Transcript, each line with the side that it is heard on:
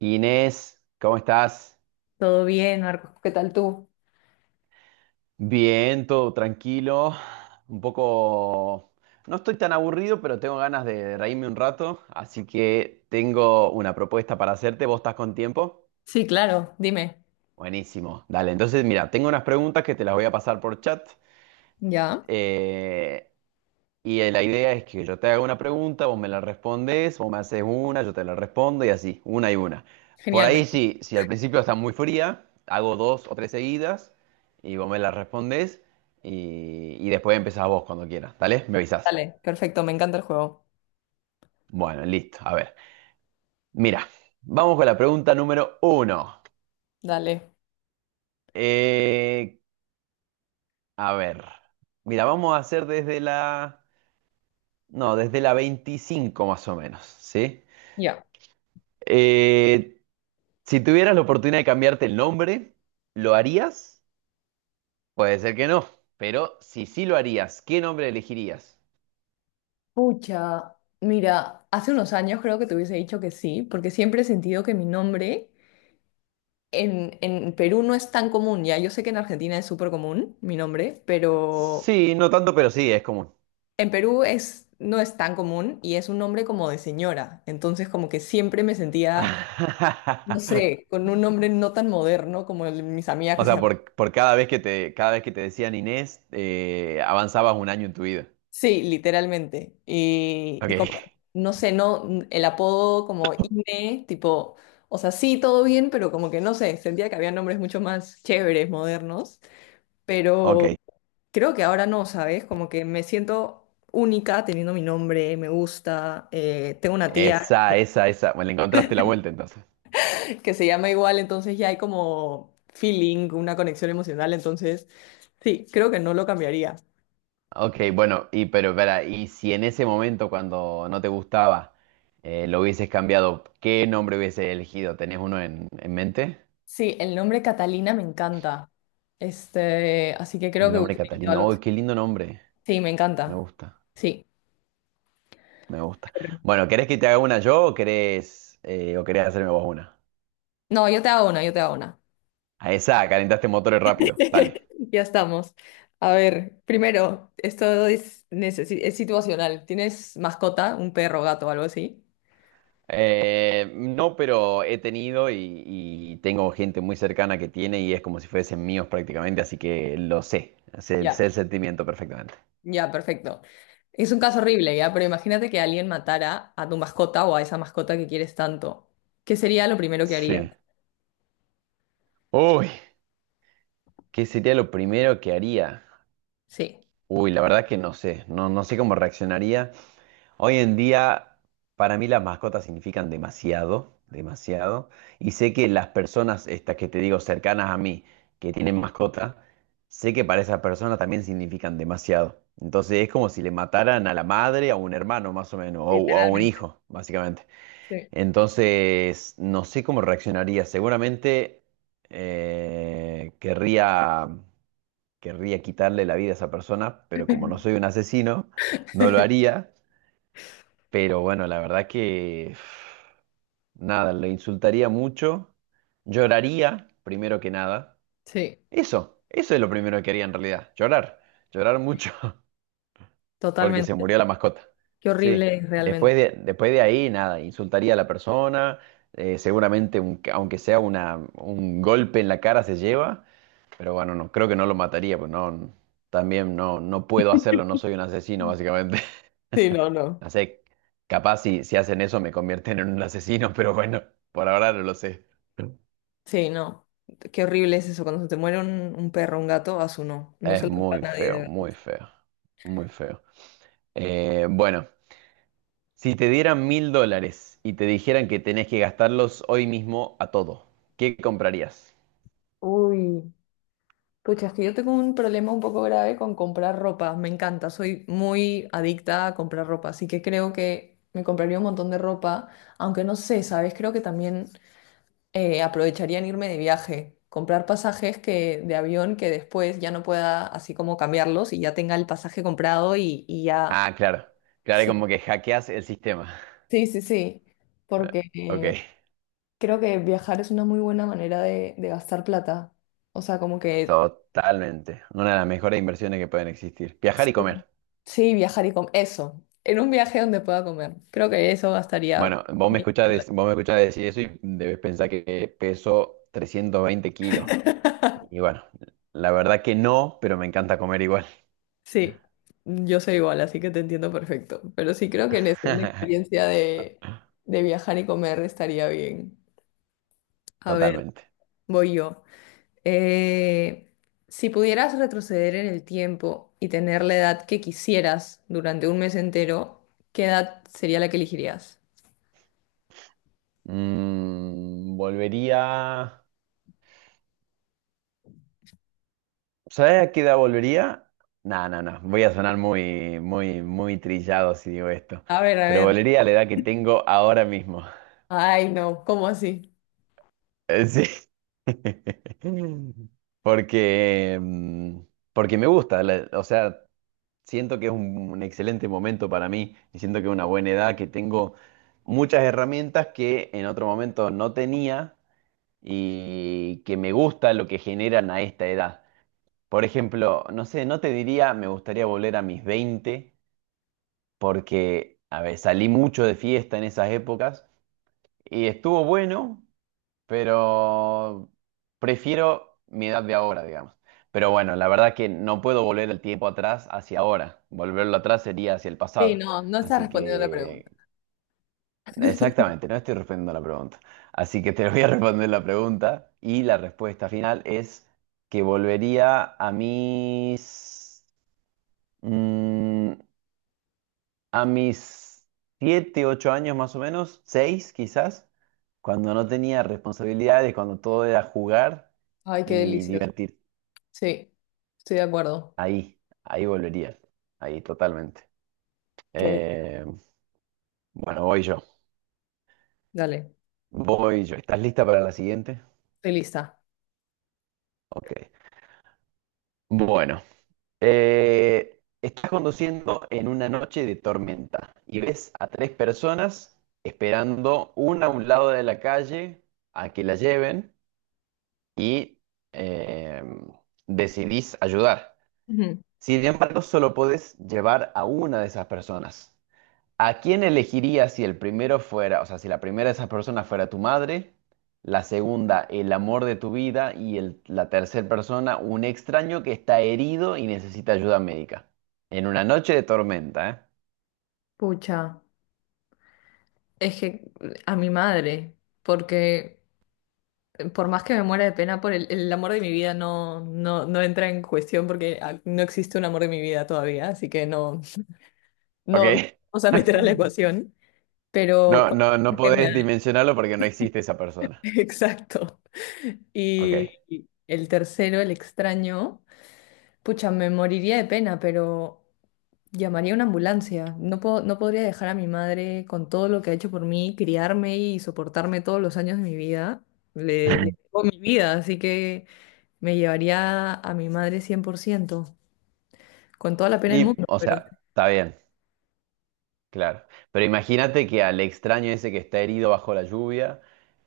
right: Inés, ¿cómo estás?
left: Todo bien, Marcos, ¿qué tal tú?
right: Bien, todo tranquilo. Un poco. No estoy tan aburrido, pero tengo ganas de reírme un rato, así que tengo una propuesta para hacerte. ¿Vos estás con tiempo?
left: Sí, claro, dime.
right: Buenísimo. Dale, entonces mira, tengo unas preguntas que te las voy a pasar por chat.
left: Ya.
right: Eh, Y la idea es que yo te haga una pregunta, vos me la respondes, vos me haces una, yo te la respondo y así, una y una. Por
left: Genial,
right: ahí sí, si al principio está muy fría, hago dos o tres seguidas y vos me la respondes y después empezás vos cuando quieras, ¿dale? Me avisás.
left: dale, perfecto, me encanta el juego.
right: Bueno, listo, a ver. Mira, vamos con la pregunta número uno.
left: Dale,
right: Eh, a ver, mira, vamos a hacer desde la, no, desde la 25 más o menos, ¿sí?
left: ya.
right: Eh, Si tuvieras la oportunidad de cambiarte el nombre, ¿lo harías? Puede ser que no, pero si sí lo harías, ¿qué nombre elegirías?
left: Pucha, mira, hace unos años creo que te hubiese dicho que sí, porque siempre he sentido que mi nombre en Perú no es tan común, ya. Yo sé que en Argentina es súper común mi nombre, pero
right: Sí, no tanto, pero sí, es común.
left: en Perú es, no es tan común y es un nombre como de señora. Entonces como que siempre me sentía, no sé, con un nombre no tan moderno como el, mis amigas
right: O
left: que se
right: sea, por cada vez que te decían Inés, avanzabas un año en tu vida.
left: sí, literalmente. Y como,
right: Ok,
left: no sé, no, el apodo como INE, tipo, o sea, sí, todo bien, pero como que no sé, sentía que había nombres mucho más chéveres, modernos, pero
right: ok.
left: creo que ahora no, ¿sabes? Como que me siento única teniendo mi nombre, me gusta, tengo una tía
right: Esa, esa, esa. Bueno, le encontraste la vuelta entonces.
left: que se llama igual, entonces ya hay como feeling, una conexión emocional, entonces sí, creo que no lo cambiaría.
right: Ok, bueno, y pero espera, y si en ese momento cuando no te gustaba, lo hubieses cambiado, ¿qué nombre hubieses elegido? ¿Tenés uno en mente?
left: Sí, el nombre Catalina me encanta. Este, así que creo
right: El
left: que
right: nombre
left: hubiese elegido
right: Catalina.
left: algo así.
right: Uy, qué lindo nombre.
left: Sí, me
right: Me
left: encanta.
right: gusta,
left: Sí.
right: me gusta. Bueno, ¿querés que te haga una yo o querés hacerme vos una?
left: No, yo te hago una, yo te hago una.
right: A esa, calentaste motores rápido. Dale.
left: Ya estamos. A ver, primero, esto es, es situacional. ¿Tienes mascota, un perro, gato, algo así?
right: No, pero he tenido y tengo gente muy cercana que tiene y es como si fuesen míos prácticamente, así que lo sé. Sé,
left: Ya,
right: sé el sentimiento perfectamente.
left: ya, perfecto. Es un caso horrible, ya, pero imagínate que alguien matara a tu mascota o a esa mascota que quieres tanto. ¿Qué sería lo primero que harías?
right: Sí. Uy, ¿qué sería lo primero que haría?
left: Sí.
right: Uy, la verdad que no sé. No, no sé cómo reaccionaría. Hoy en día, para mí las mascotas significan demasiado, demasiado. Y sé que las personas, estas que te digo, cercanas a mí, que tienen mascota, sé que para esas personas también significan demasiado. Entonces es como si le mataran a la madre, a un hermano más o menos, o a un
left: Literalmente.
right: hijo, básicamente.
left: Sí.
right: Entonces, no sé cómo reaccionaría. Seguramente eh, querría, querría quitarle la vida a esa persona, pero como no soy un asesino, no lo haría. Pero bueno, la verdad que nada, lo insultaría mucho, lloraría primero que nada.
left: Sí,
right: Eso es lo primero que haría en realidad, llorar, llorar mucho, porque se
left: totalmente.
right: murió la mascota.
left: Qué
right: Sí,
left: horrible es realmente.
right: después de ahí nada, insultaría a la persona, seguramente aunque sea un golpe en la cara se lleva, pero bueno, no, creo que no lo mataría, pues no, también no, no puedo hacerlo, no soy un asesino básicamente.
left: Sí, no, no.
right: No sé, capaz si hacen eso me convierten en un asesino, pero bueno, por ahora no lo sé.
left: Sí, no. Qué horrible es eso. Cuando se te muere un perro, un gato, a su no. No
right: Es
left: se lo da a
right: muy
left: nadie de
right: feo, muy
left: verdad.
right: feo, muy feo. Bueno, si te dieran 1.000 dólares y te dijeran que tenés que gastarlos hoy mismo a todo, ¿qué comprarías?
left: Uy, pucha, es que yo tengo un problema un poco grave con comprar ropa. Me encanta, soy muy adicta a comprar ropa, así que creo que me compraría un montón de ropa, aunque no sé, ¿sabes? Creo que también aprovecharía en irme de viaje, comprar pasajes que, de avión que después ya no pueda así como cambiarlos y ya tenga el pasaje comprado y ya.
right: Ah, claro, claro, es como que hackeas el sistema.
left: Sí, sí, sí,
right: Eh,
left: porque
right: Ok,
left: creo que viajar es una muy buena manera de gastar plata. O sea, como que
right: totalmente. Una de las mejores inversiones que pueden existir. Viajar
left: sí,
right: y comer.
left: sí, viajar y comer. Eso, en un viaje donde pueda comer. Creo que eso gastaría.
right: Bueno,
left: Mi-
right: vos me escuchás decir eso y debes pensar que peso 320 kilos. Y bueno, la verdad que no, pero me encanta comer igual.
left: Sí, yo soy igual, así que te entiendo perfecto. Pero sí creo que en eso, una experiencia de viajar y comer estaría bien. A ver,
right: Totalmente.
left: voy yo. Eh, si pudieras retroceder en el tiempo y tener la edad que quisieras durante un mes entero, ¿qué edad sería la que elegirías?
right: Volvería. ¿Sabes a qué edad volvería? No, no, no. Voy a sonar muy, muy, muy trillado si digo esto.
left: A ver, a
right: Pero
left: ver.
right: volvería a la edad que tengo ahora mismo.
left: Ay, no, ¿cómo así?
right: Sí. Porque, mm, Porque me gusta. O sea, siento que es un excelente momento para mí y siento que es una buena edad, que tengo muchas herramientas que en otro momento no tenía y que me gusta lo que generan a esta edad. Por ejemplo, no sé, no te diría me gustaría volver a mis 20 porque, a ver, salí mucho de fiesta en esas épocas y estuvo bueno, pero prefiero mi edad de ahora, digamos. Pero bueno, la verdad que no puedo volver el tiempo atrás hacia ahora. Volverlo atrás sería hacia el
left: Sí,
right: pasado.
left: no, no estás
right: Así
left: respondiendo la pregunta.
right: que, exactamente, no estoy respondiendo la pregunta. Así que te voy a responder la pregunta y la respuesta final es que volvería a mm, a mis 7, 8 años más o menos, 6 quizás, cuando no tenía responsabilidades, cuando todo era jugar
left: Ay, qué
right: y
left: delicioso.
right: divertir.
left: Sí, estoy de acuerdo.
right: Ahí, ahí volvería, ahí totalmente.
left: ¿Qué?
right: Eh, bueno, voy yo,
left: Dale,
right: voy yo. ¿Estás lista para la siguiente?
left: estoy lista.
right: Ok. Bueno, estás conduciendo en una noche de tormenta y ves a tres personas esperando una a un lado de la calle a que la lleven y, eh, decidís ayudar.
left: Ujú.
right: Sin embargo, solo podés llevar a una de esas personas. ¿A quién elegirías si el primero fuera, o sea, si la primera de esas personas fuera tu madre, la segunda, el amor de tu vida y la tercera persona, un extraño que está herido y necesita ayuda médica? En una noche de tormenta,
left: Pucha, es que a mi madre, porque por más que me muera de pena por el amor de mi vida, no, no, no entra en cuestión porque ah, no existe un amor de mi vida todavía, así que no, no, no
right: ¿eh?
left: vamos a
right: Ok.
left: meter a la ecuación.
right: No,
left: Pero
right: no, no
left: con- que me
right: podés
left: da-
right: dimensionarlo porque no existe esa persona.
left: Exacto. Y
right: Ok.
left: el tercero, el extraño, pucha, me moriría de pena, pero llamaría a una ambulancia. No puedo, no podría dejar a mi madre con todo lo que ha hecho por mí, criarme y soportarme todos los años de mi vida. Le debo mi vida, así que me llevaría a mi madre 100% con toda la pena del
right: Y,
left: mundo,
right: o
left: pero
right: sea, está bien. Claro, pero imagínate que al extraño ese que está herido bajo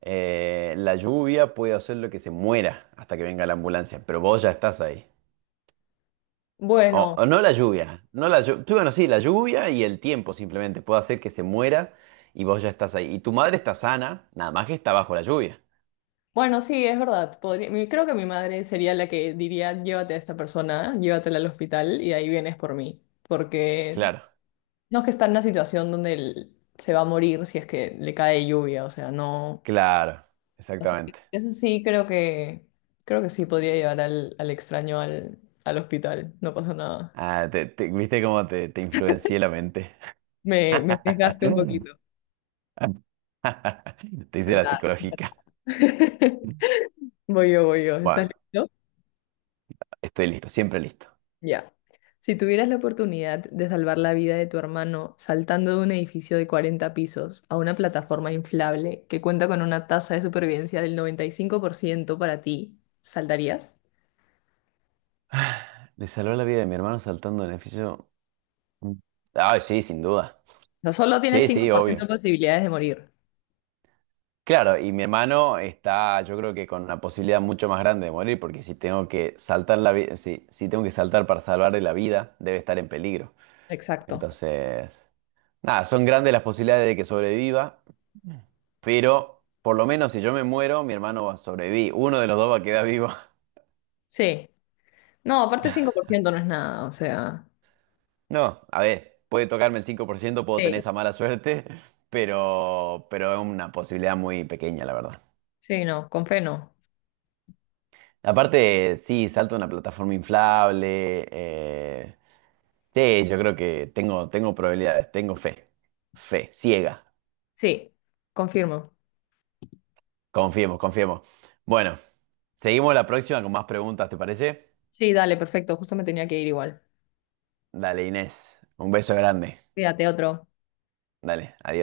right: la lluvia puede hacerlo que se muera hasta que venga la ambulancia, pero vos ya estás ahí. O,
left: bueno,
right: o no la lluvia, no la lluvia, bueno, sí, la lluvia y el tiempo simplemente puede hacer que se muera y vos ya estás ahí. Y tu madre está sana, nada más que está bajo la lluvia.
left: bueno, sí, es verdad. Podría- mi- creo que mi madre sería la que diría, llévate a esta persona, llévatela al hospital y ahí vienes por mí. Porque
right: Claro,
left: no es que está en una situación donde él se va a morir si es que le cae lluvia, o sea, no.
right: claro,
left: Así que
right: exactamente.
left: eso sí, creo que sí podría llevar al, al extraño al, al hospital, no pasa nada.
right: Ah, ¿viste cómo te influencié la mente?
left: Me desgaste un poquito.
right: Te hice
left: Pero
right: la
left: nada.
right: psicológica.
left: Voy yo, voy yo.
right: Bueno,
left: ¿Estás listo?
right: estoy listo, siempre listo.
left: Ya. Si tuvieras la oportunidad de salvar la vida de tu hermano saltando de un edificio de 40 pisos a una plataforma inflable que cuenta con una tasa de supervivencia del 95% para ti, ¿saltarías?
right: Le salvó la vida de mi hermano saltando del edificio. Mm. Ay, sí, sin duda.
left: No, solo tienes
right: Sí,
left: cinco
right: sí,
left: por ciento
right: obvio.
left: de posibilidades de morir.
right: Claro, y mi hermano está, yo creo que con una posibilidad mucho más grande de morir, porque si tengo que saltar la vida, si tengo que saltar para salvarle la vida, debe estar en peligro.
left: Exacto.
right: Entonces, nada, son grandes las posibilidades de que sobreviva, pero por lo menos si yo me muero, mi hermano va a sobrevivir. Uno de los dos va a quedar vivo.
left: Sí. No, aparte 5% no es nada, o sea.
right: No, a ver, puede tocarme el 5%, puedo tener
left: Sí,
right: esa mala suerte, pero es una posibilidad muy pequeña, la verdad.
left: sí, no, con fe no.
right: Aparte, sí, salto a una plataforma inflable. Sí, yo creo que tengo, probabilidades, tengo fe. Fe, ciega.
left: Sí, confirmo.
right: Confiemos, confiemos. Bueno, seguimos la próxima con más preguntas, ¿te parece?
left: Sí, dale, perfecto, justo me tenía que ir igual.
right: Dale, Inés, un beso grande.
left: Cuídate, otro.
right: Dale, adiós.